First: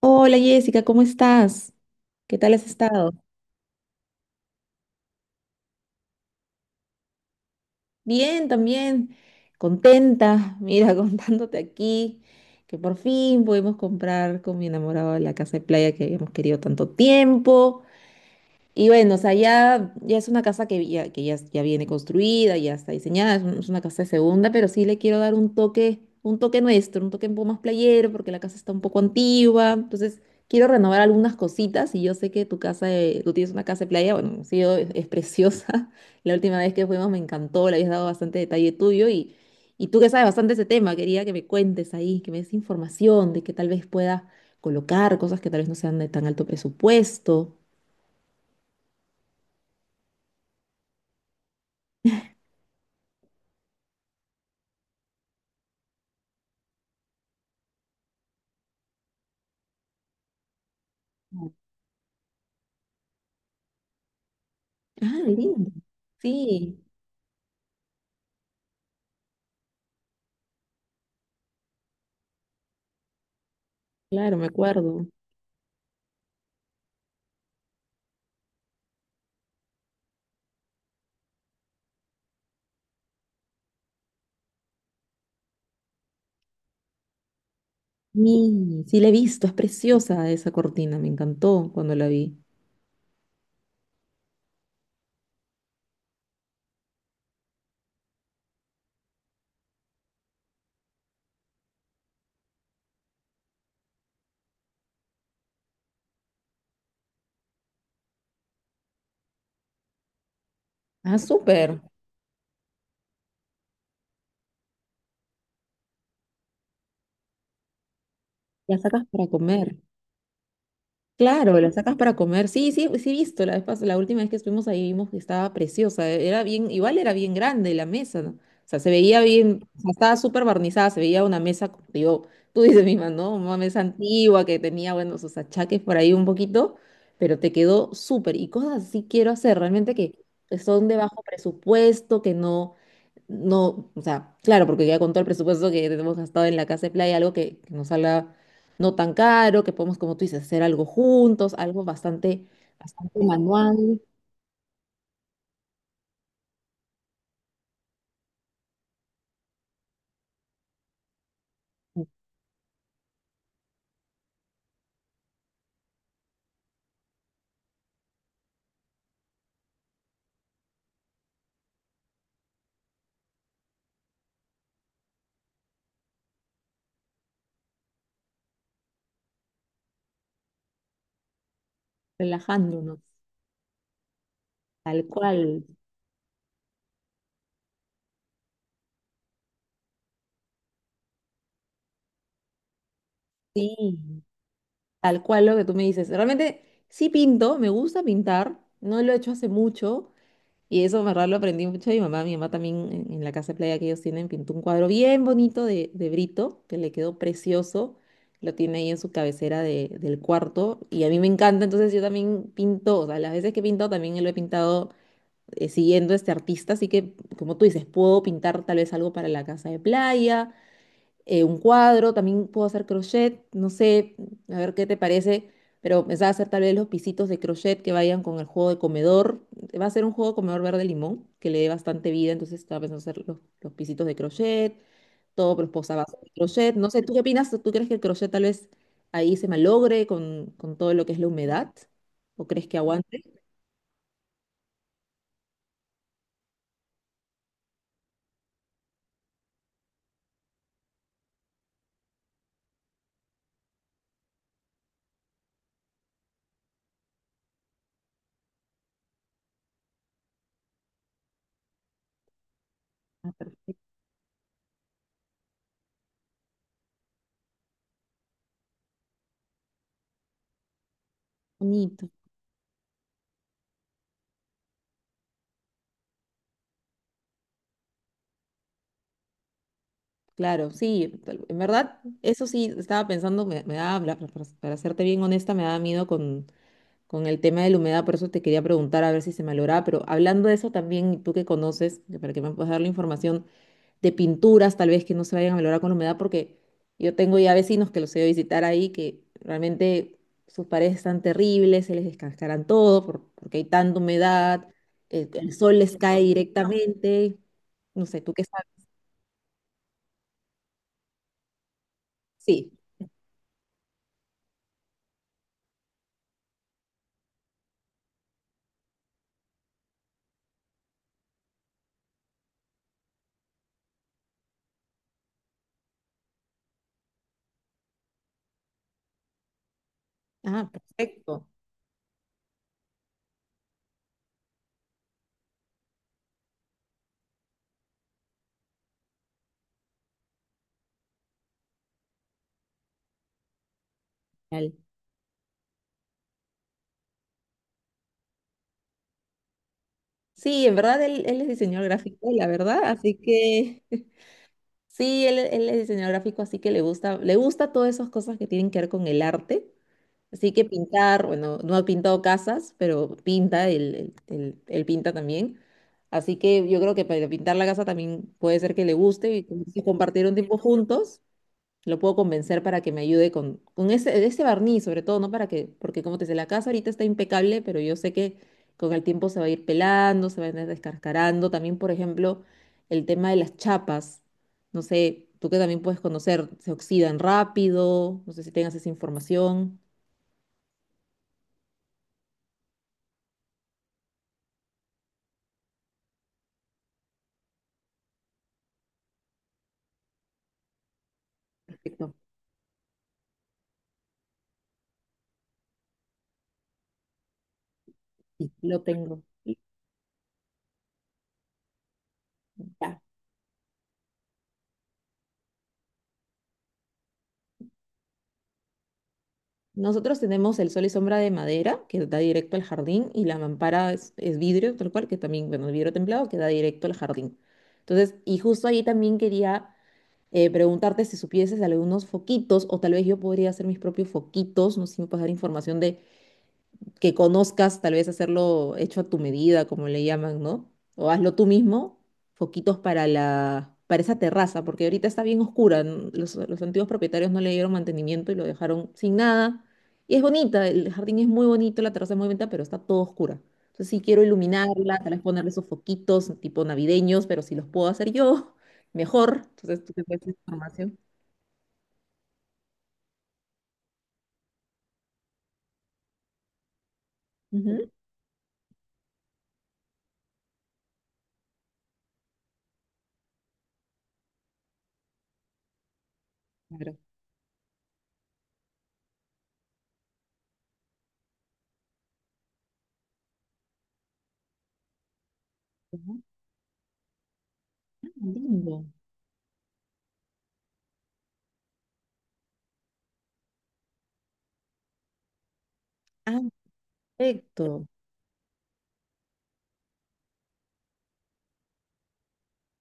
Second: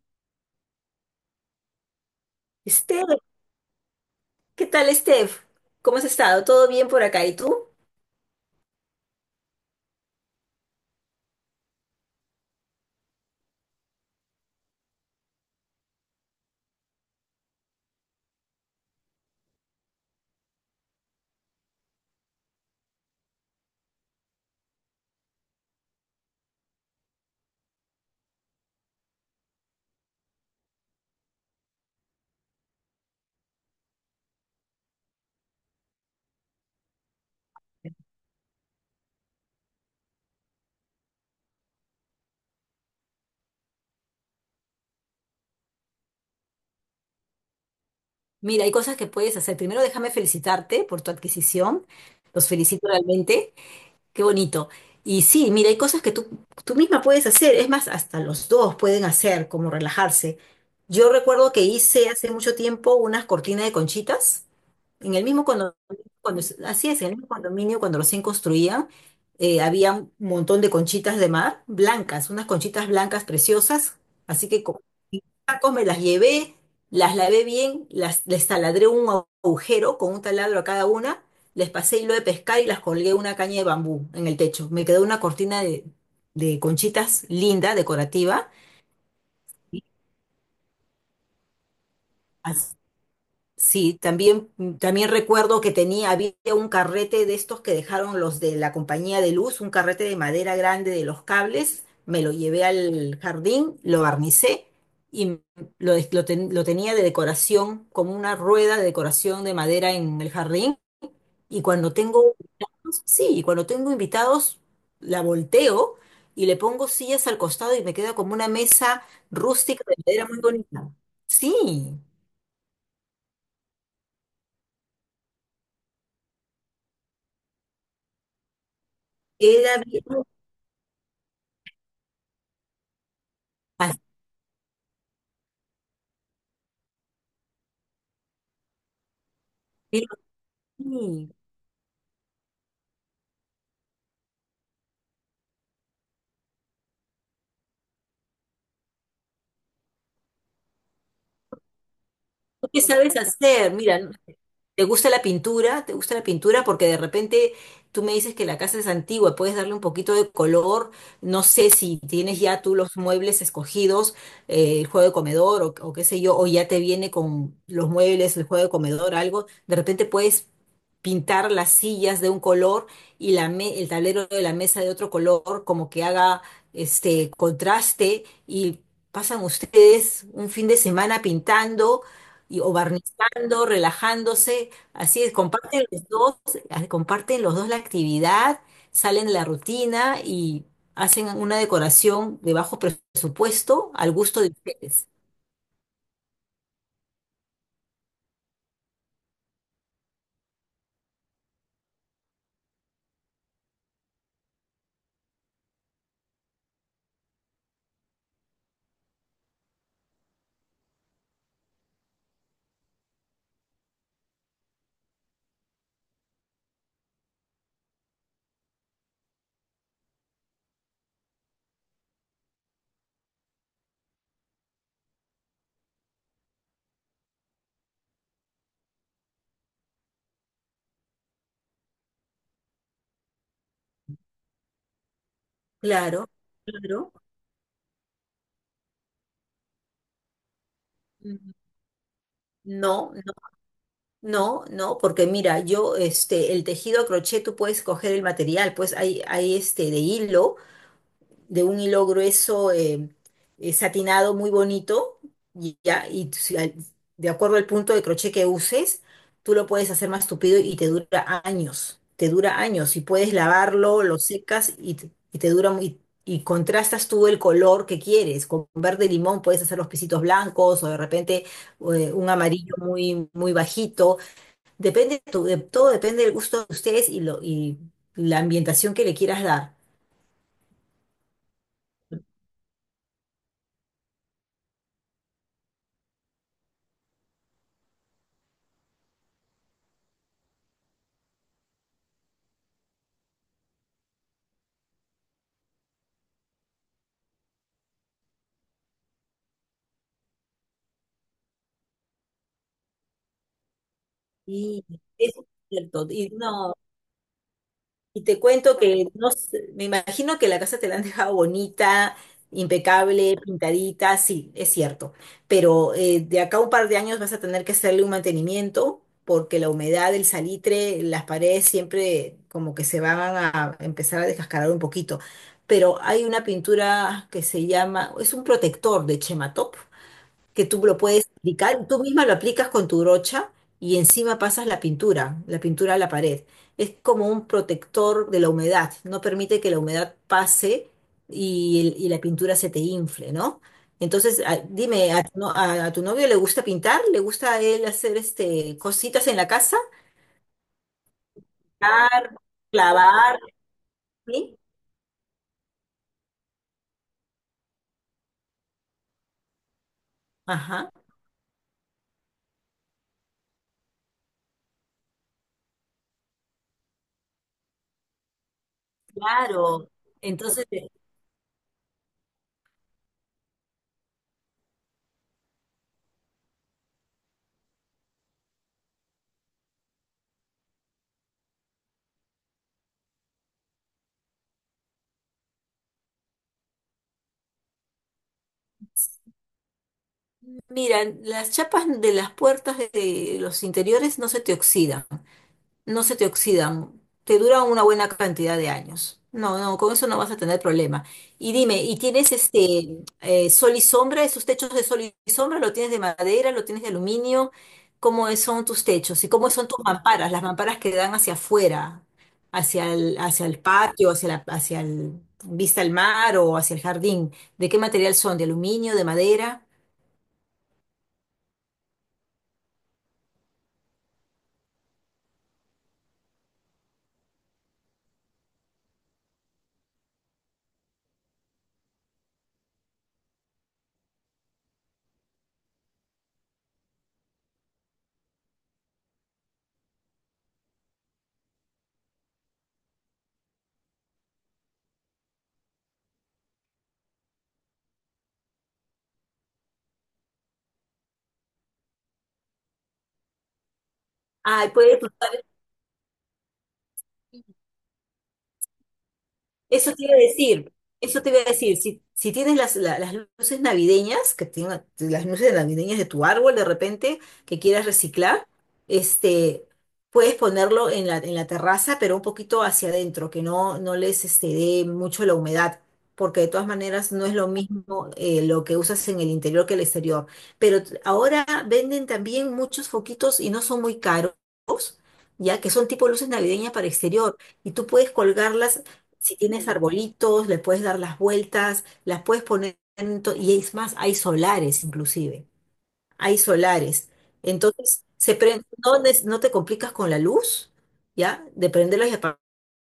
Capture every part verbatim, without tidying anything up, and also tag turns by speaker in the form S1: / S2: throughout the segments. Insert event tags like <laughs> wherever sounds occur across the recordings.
S1: Hola Jessica, ¿cómo estás? ¿Qué tal has estado?
S2: Steph, ¿qué tal, Steph? ¿Cómo has estado? ¿Todo bien por acá? ¿Y tú?
S1: Bien, también. Contenta, mira, <laughs> contándote aquí que por fin pudimos comprar con mi enamorado la casa de playa que habíamos querido tanto tiempo. Y bueno, o sea, ya, ya es una casa que, ya, que ya, ya viene construida, ya está diseñada, es, un- es una casa de segunda, pero sí le quiero dar un toque, un toque nuestro, un toque un poco más playero, porque la casa está un poco antigua, entonces quiero renovar algunas cositas y yo sé que tu casa, de- tú tienes una casa de playa, bueno, sí, o- es, es preciosa, <laughs> la última vez que fuimos me encantó, le habías dado bastante detalle tuyo, y, y tú que sabes bastante ese tema, quería que me cuentes ahí, que me des información de que tal vez pueda colocar cosas que tal vez no sean de tan alto presupuesto.
S2: Mira, hay cosas que puedes hacer. Primero, déjame felicitarte por tu adquisición. Los felicito realmente. Qué bonito. Y sí, mira, hay cosas que tú, tú misma puedes hacer, es más, hasta los dos pueden hacer, como relajarse. Yo recuerdo que hice hace mucho tiempo unas cortinas de conchitas en
S1: Ah,
S2: el mismo
S1: lindo.
S2: condominio, cuando,
S1: Sí,
S2: así es, en el mismo condominio, cuando recién construían, eh, había un montón de conchitas de mar, blancas, unas conchitas blancas preciosas,
S1: claro, me
S2: así que con
S1: acuerdo.
S2: tacos me las llevé, las lavé bien, las, les taladré un agujero con un taladro a cada una, les pasé hilo de pescar y las colgué una caña de bambú en el techo. Me quedó una cortina de, de conchitas linda, decorativa.
S1: Sí, sí la he visto, es preciosa esa cortina, me encantó cuando la vi.
S2: As- Sí, también, también recuerdo que tenía, había un carrete de estos que dejaron los de la compañía de luz, un carrete de madera grande de los cables, me lo llevé al jardín, lo barnicé y lo, des- lo ten- lo tenía de decoración, como una rueda de decoración de madera en el jardín.
S1: Ah,
S2: Y
S1: súper.
S2: cuando tengo invitados, sí, y cuando tengo invitados, la volteo y le pongo sillas al costado y me queda como una
S1: La
S2: mesa
S1: sacas para comer.
S2: rústica de madera muy bonita.
S1: Claro, la
S2: Sí,
S1: sacas para comer. Sí, sí, sí he visto. La vez pas- la última vez que estuvimos ahí vimos que estaba preciosa. e-, Era bien, igual era bien grande la mesa, ¿no? O sea, se veía bien, o
S2: queda
S1: sea,
S2: bien.
S1: estaba súper barnizada, se veía una mesa, como te digo, <laughs> tú dices misma, ¿no? Una mesa
S2: Así,
S1: antigua que tenía, bueno, sus achaques por ahí un poquito, pero te quedó súper. Y cosas así quiero hacer, realmente que que son de bajo
S2: sí.
S1: presupuesto, que no, no, o sea, claro, porque ya con todo el presupuesto que tenemos gastado en la casa de playa, algo que, que nos salga no tan caro, que podemos, como tú dices, hacer algo juntos, algo bastante,
S2: ¿Tú qué sabes
S1: bastante
S2: hacer?
S1: manual,
S2: Mira, ¿te gusta la pintura? ¿Te gusta la pintura? Porque de repente tú me dices que la casa es antigua, puedes darle un poquito de color. No sé si tienes ya tú los muebles escogidos, eh, el juego de comedor o, o qué sé yo, o ya te viene con los muebles, el juego de comedor, algo. De repente puedes pintar las sillas de un color y la me- el tablero de la mesa de otro color, como que haga este contraste y pasan ustedes un fin de semana pintando y, o
S1: relajándonos,
S2: barnizando, relajándose,
S1: tal
S2: así es,
S1: cual,
S2: comparten los dos, ah, comparten los dos la actividad, salen de la rutina y hacen una decoración de bajo presupuesto al
S1: sí,
S2: gusto de ustedes.
S1: tal cual lo que tú me dices. Realmente sí pinto, me gusta pintar, no lo he hecho hace mucho. Y eso, en verdad, lo aprendí mucho de mi mamá. Mi mamá también en, en la casa de playa que ellos tienen pintó un cuadro bien bonito de, de Brito, que le quedó precioso. Lo tiene ahí en su cabecera de- del cuarto. Y a mí me encanta, entonces yo también pinto. O sea, las veces que he pintado también lo he pintado eh, siguiendo a este artista. Así que, como tú dices, puedo pintar tal vez algo para la casa de playa, eh, un cuadro. También puedo hacer crochet, no sé, a ver qué te parece, pero pensaba hacer tal vez los pisitos de crochet que vayan con el juego de comedor. Va a ser un juego de comedor verde limón que le dé bastante vida, entonces estaba pensando hacer los, los pisitos de crochet, todos los posavasos
S2: Claro,
S1: de crochet. No sé, ¿tú
S2: claro.
S1: qué opinas? ¿Tú crees que el crochet tal vez ahí se malogre con, con todo lo que es la
S2: Ujú.
S1: humedad? ¿O crees que
S2: No,
S1: aguante?
S2: no, no, no, porque mira, yo, este, el tejido a crochet, tú puedes coger el material, pues hay, hay este de hilo, de un hilo grueso, eh, eh, satinado muy bonito y ya y tú si al- de acuerdo al punto de crochet que uses, tú lo puedes hacer más tupido y te dura años, te dura años y
S1: Ah,
S2: puedes
S1: perfecto.
S2: lavarlo, lo secas y, te y te dura muy, y contrastas tú el color que quieres. Con verde limón puedes hacer los pisitos blancos o de repente
S1: Bonito.
S2: eh, un amarillo muy muy bajito. Depende tu- de- todo depende del gusto de ustedes y lo y la ambientación que le quieras dar.
S1: Claro, sí, tal- en verdad, eso sí, estaba pensando, me, me daba, la- para para serte bien honesta, me daba miedo con, con el tema de la humedad, por eso te quería preguntar a ver si se me lograba, pero hablando de eso también, y tú que conoces, que para que me puedas dar la información de pinturas, tal vez que no se vayan a valorar con la humedad, porque yo tengo ya vecinos que los he ido a visitar ahí, que realmente sus paredes están terribles, se les descascaran todo, por- porque hay tanta humedad,
S2: Y
S1: el,
S2: eso es
S1: el sol les
S2: cierto.
S1: cae
S2: Y no,
S1: directamente, no sé,
S2: y
S1: tú
S2: te
S1: qué sabes,
S2: cuento que no sé, me imagino que la casa te la han dejado bonita,
S1: sí.
S2: impecable, pintadita, sí, es cierto. Pero eh, de acá a un par de años vas a tener que hacerle un mantenimiento porque la humedad del salitre, las paredes siempre como que se van a empezar a descascarar un poquito. Pero hay una pintura que se llama, es un protector de Chematop, que
S1: Ah,
S2: tú lo puedes
S1: perfecto.
S2: aplicar, tú misma lo aplicas con tu brocha y encima pasas la pintura, la pintura a la pared. Es como un protector de la humedad, no permite que la humedad pase y, el- y la pintura se te infle, ¿no? Entonces, a-
S1: Genial.
S2: dime, ¿a tu, no- a- a tu novio le gusta pintar? ¿Le gusta a él hacer este, cositas en la casa?
S1: Sí, en verdad él, él es diseñador gráfico,
S2: Pintar,
S1: la verdad, así
S2: clavar,
S1: que
S2: ¿sí?
S1: sí, él, él es diseñador gráfico, así que le gusta, le gusta todas esas cosas que tienen que ver con el arte. Así que
S2: Ajá,
S1: pintar, bueno, no ha pintado casas, pero pinta, él, él- él- él pinta también. Así que yo creo que para pintar la casa también puede ser que le guste y como dices,
S2: claro.
S1: compartir un tiempo
S2: Entonces,
S1: juntos. Lo puedo convencer para que me ayude con, con ese, ese barniz, sobre todo, ¿no? Para que, porque como te decía, la casa ahorita está impecable, pero yo sé que con el tiempo se va a ir pelando, se va a ir descascarando. También, por ejemplo, el tema de las chapas. No sé, tú que también puedes conocer, se oxidan rápido. No sé si tengas esa información.
S2: mira, las chapas de las puertas de de los interiores no se te oxidan, no se te oxidan, te duran una buena cantidad de años. No, no, con eso no vas a tener problema. Y dime, ¿y
S1: Perfecto.
S2: tienes este, eh, sol y sombra? ¿Esos techos de sol y sombra lo tienes de madera, lo tienes de aluminio? ¿Cómo es-
S1: Sí,
S2: son
S1: lo
S2: tus
S1: tengo.
S2: techos? ¿Y cómo son tus mamparas? Las mamparas que dan hacia afuera, hacia
S1: Ya.
S2: el, hacia el patio, hacia la, hacia el vista al mar o hacia el jardín. ¿De qué material son? ¿De aluminio, de madera?
S1: Nosotros tenemos el sol y sombra de madera que da directo al jardín y la mampara es, es vidrio, tal cual, que también, bueno, el vidrio templado que da directo al jardín. Entonces, y justo ahí también quería eh, preguntarte si supieses algunos foquitos o tal vez yo podría hacer mis propios foquitos, no sé si me puedes dar información de que conozcas, tal vez hacerlo hecho a tu medida, como le llaman, ¿no? O hazlo tú mismo, foquitos para la, para esa terraza, porque ahorita está bien oscura. n- Los, los antiguos propietarios no le dieron mantenimiento y lo dejaron sin nada. Y es bonita, el jardín es muy bonito, la terraza es muy bonita, pero está todo oscura. Entonces sí quiero
S2: Ay,
S1: iluminarla,
S2: puedes
S1: tal vez
S2: usar.
S1: ponerle esos foquitos tipo navideños, pero si los puedo hacer yo, <laughs> mejor. Entonces tú
S2: Eso
S1: te
S2: te iba a
S1: puedes hacer
S2: decir,
S1: información.
S2: eso te iba a decir, si, si tienes las, la- las luces navideñas, que tenga- las luces navideñas de tu árbol de repente, que quieras
S1: Ujú.
S2: reciclar, este, puedes ponerlo en la, en la terraza, pero un poquito hacia adentro, que no, no les este, dé mucho la humedad, porque de todas
S1: Claro.
S2: maneras no es lo mismo eh, lo que usas en el interior que el exterior. Pero t- ahora venden también muchos foquitos y no son muy caros, ya que son tipo
S1: Ah,
S2: luces navideñas para exterior, y tú puedes colgarlas.
S1: lindo.
S2: Si tienes arbolitos, le puedes dar las vueltas, las puedes poner, en to- y es más, hay solares inclusive, hay
S1: Ah,
S2: solares.
S1: perfecto.
S2: Entonces, se prend- no, nes- no te complicas con la luz, ¿ya? De prenderlos y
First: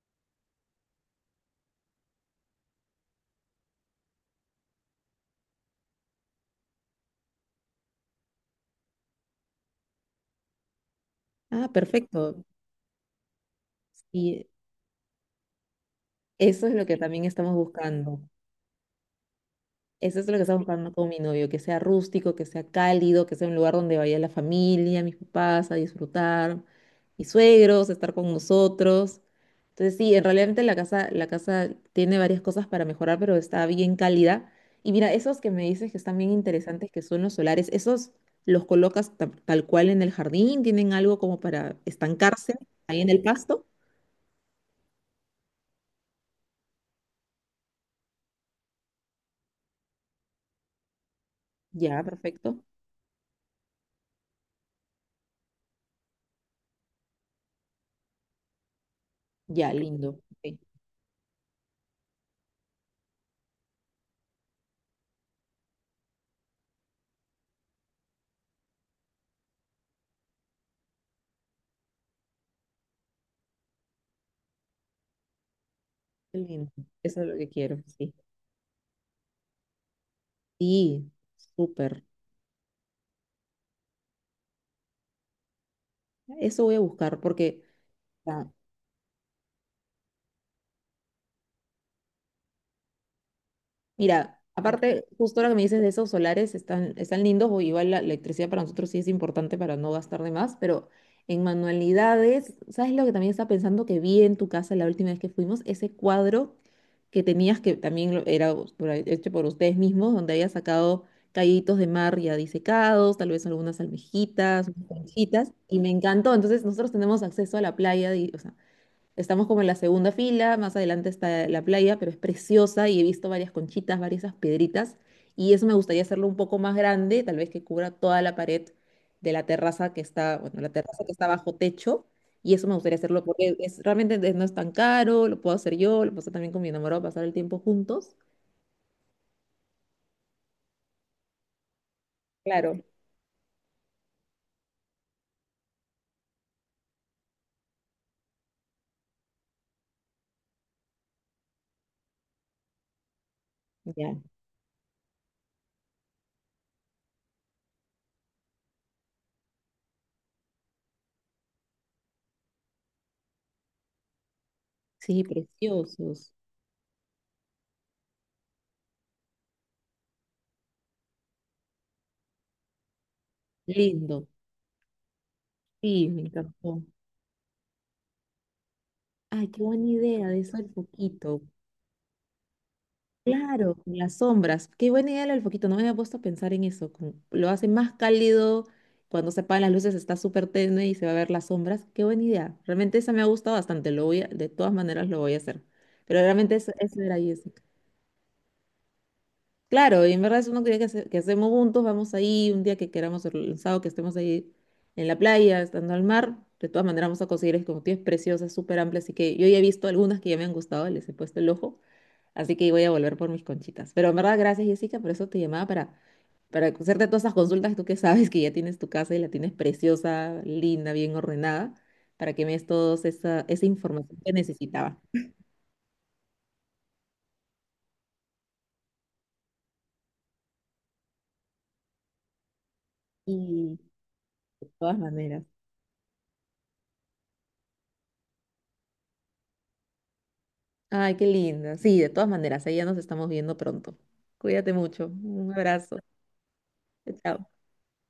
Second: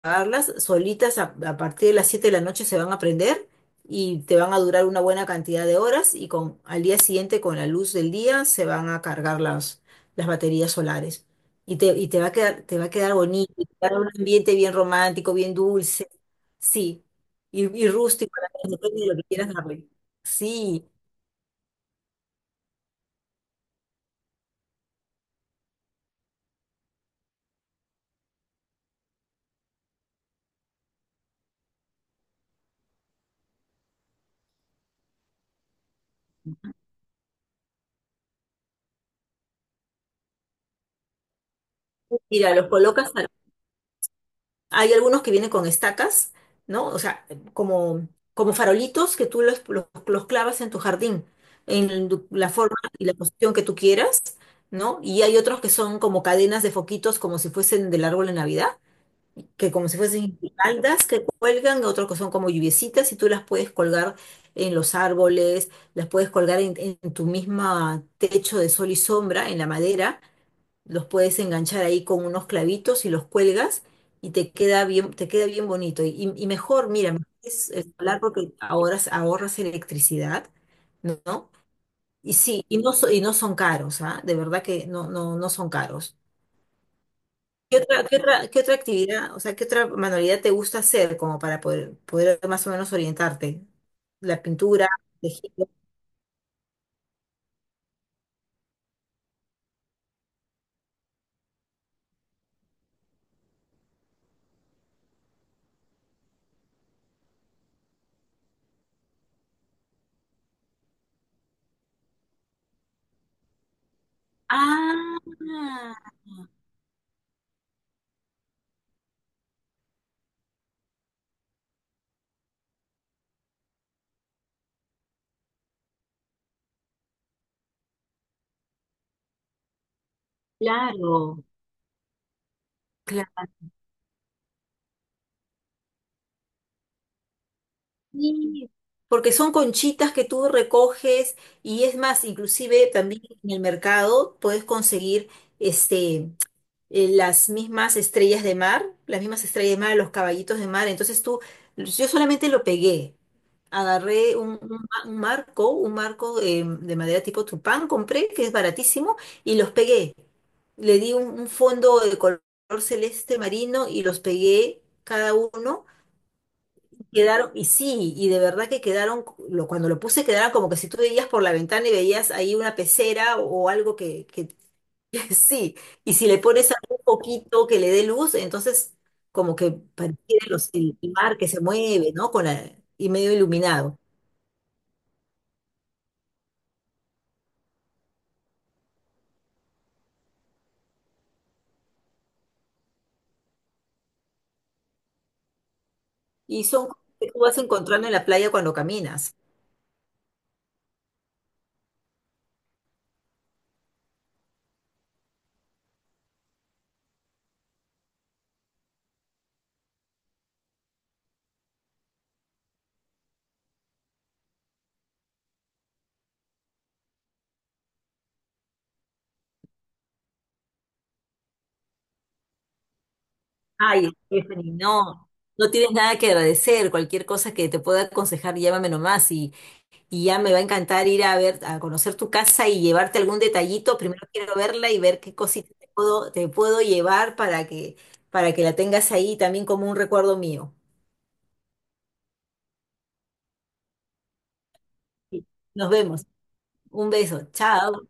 S2: pagarlas, solitas a, a partir de las siete de la noche se van a aprender y te van a durar una buena cantidad de horas y con, al día siguiente con la luz del día se van a cargar las, las baterías solares.
S1: Ah,
S2: Y te, y te va a
S1: perfecto.
S2: quedar, te va a quedar bonito, y te va a dar un
S1: Sí,
S2: ambiente bien romántico, bien dulce,
S1: eso es lo que
S2: sí,
S1: también estamos
S2: y, y
S1: buscando.
S2: rústico, depende de lo que quieras darle.
S1: Eso es lo que estamos
S2: Sí,
S1: buscando con mi novio, que sea rústico, que sea cálido, que sea un lugar donde vaya la familia, mis papás a disfrutar, mis suegros, a estar con nosotros. Entonces sí, en realidad la casa, la casa tiene varias cosas para mejorar, pero está bien cálida. Y mira, esos que me dices que están bien interesantes, que son los solares, ¿esos los colocas ta- tal cual en el jardín? ¿Tienen algo como para
S2: mira,
S1: estancarse
S2: los
S1: ahí en
S2: colocas.
S1: el pasto?
S2: Hay algunos que vienen con estacas, ¿no? O sea, como, como farolitos que tú los, los, los clavas en tu jardín,
S1: Ya,
S2: en tu- la
S1: perfecto.
S2: forma y la posición que tú quieras, ¿no? Y hay otros que son como cadenas de foquitos, como si fuesen del árbol de Navidad, que
S1: Ya,
S2: como si
S1: lindo.
S2: fuesen
S1: Ok.
S2: guirnaldas que cuelgan, otros que son como lluviecitas y tú las puedes colgar en los árboles, las puedes colgar en, en tu misma techo de sol y sombra, en la madera los puedes enganchar ahí con unos clavitos y los cuelgas y te queda bien, te queda bien bonito. Y, y-
S1: Qué
S2: y
S1: lindo.
S2: mejor, mira,
S1: Eso es
S2: mejor
S1: lo que
S2: es
S1: quiero,
S2: el
S1: sí.
S2: solar porque ahorras, ahorras electricidad,
S1: Sí,
S2: ¿no?
S1: súper.
S2: Y sí, y no, so- y no son caros, ¿ah? De verdad que no, no, no son caros.
S1: Eso voy a buscar porque
S2: ¿Qué otra, qué otra, qué otra actividad, o sea, qué otra manualidad te gusta hacer como para poder, poder más o menos orientarte?
S1: mira,
S2: La pintura,
S1: aparte, justo ahora que me
S2: tejido.
S1: dices de esos solares, están, están lindos, o igual la electricidad para nosotros sí es importante para no gastar de más, pero en manualidades, ¿sabes lo que también estaba pensando que vi en tu casa la última vez que fuimos? Ese cuadro que tenías, que también lo- era us- por ahí- hecho por ustedes mismos, donde había sacado callitos de mar ya disecados, tal vez algunas almejitas, unas
S2: Ah,
S1: conchitas, y me encantó. Entonces, nosotros tenemos acceso a la playa, y estamos como en la segunda fila, más adelante está la playa, pero es preciosa y he visto varias conchitas, varias esas piedritas, y eso me gustaría hacerlo un poco más grande, tal vez que cubra toda la pared de la terraza que está, bueno, la terraza que está
S2: claro.
S1: bajo techo, y eso me gustaría hacerlo porque es, realmente de- no es tan caro, lo puedo hacer yo, lo puedo hacer también con mi enamorado, pasar el tiempo juntos.
S2: Sí, porque son conchitas que tú recoges y es más,
S1: Claro.
S2: inclusive también en el mercado puedes conseguir este, eh, las mismas estrellas de mar, las mismas estrellas de mar, los caballitos de mar. Entonces tú, yo solamente lo pegué.
S1: Ya,
S2: Agarré un, un ma- un marco, un marco, eh, de madera tipo tupán, compré, que es baratísimo, y los pegué. Le di un, un fondo de color celeste marino y los pegué
S1: sí,
S2: cada uno.
S1: preciosos,
S2: Quedaron, y sí, y de verdad que quedaron, lo, cuando lo puse quedaron como que si tú veías por la ventana y veías ahí una pecera o, algo que,
S1: lindo,
S2: que, <laughs> sí,
S1: sí,
S2: y
S1: me
S2: si le pones
S1: encantó.
S2: algún poquito que le dé luz, entonces
S1: Ay,
S2: como
S1: qué
S2: que
S1: buena idea de
S2: pareciera
S1: eso el
S2: los, el mar
S1: foquito.
S2: que se mueve, ¿no? Con la- y medio
S1: Claro, con
S2: iluminado.
S1: las sombras. Qué buena idea lo del foquito. No me había puesto a pensar en eso. Como lo hace más cálido. Cuando se apagan las luces está súper tenue y se va a ver las sombras. Qué buena idea. Realmente esa me ha gustado bastante. Lo voy a- de todas maneras lo voy a hacer. Pero realmente
S2: Y
S1: eso,
S2: son
S1: eso
S2: cosas
S1: era
S2: que tú vas
S1: Jessica.
S2: encontrando en la playa cuando caminas.
S1: Claro, y en verdad es uno actividad que, hace- que hacemos juntos. Vamos ahí un día que queramos, el sábado que estemos ahí en la playa, estando al mar. De todas maneras vamos a conseguir, es como tienes preciosas, súper amplias. Así que yo ya he visto algunas que ya me han gustado. Les he puesto el ojo. Así que voy a volver por mis conchitas. Pero en verdad, gracias, Jessica, por eso te llamaba para, para hacerte todas esas consultas. Tú que sabes que ya tienes tu casa y la tienes preciosa, linda, bien ordenada, para que me des toda esa, esa
S2: Ay,
S1: información que
S2: Stephanie,
S1: necesitaba.
S2: no, no tienes nada que agradecer, cualquier cosa que te pueda aconsejar, llámame nomás. y, Y ya me va a encantar ir a ver, a conocer tu casa y llevarte algún
S1: Y
S2: detallito. Primero quiero
S1: de
S2: verla
S1: todas
S2: y ver qué
S1: maneras.
S2: cosita te puedo, te puedo llevar para que, para que la tengas ahí también como un recuerdo mío.
S1: Ay, qué linda. Sí, de todas maneras, ahí ya nos estamos viendo pronto. Cuídate mucho.
S2: Sí.
S1: Un
S2: Nos
S1: abrazo.
S2: vemos. Un
S1: Chao.
S2: beso. Chao.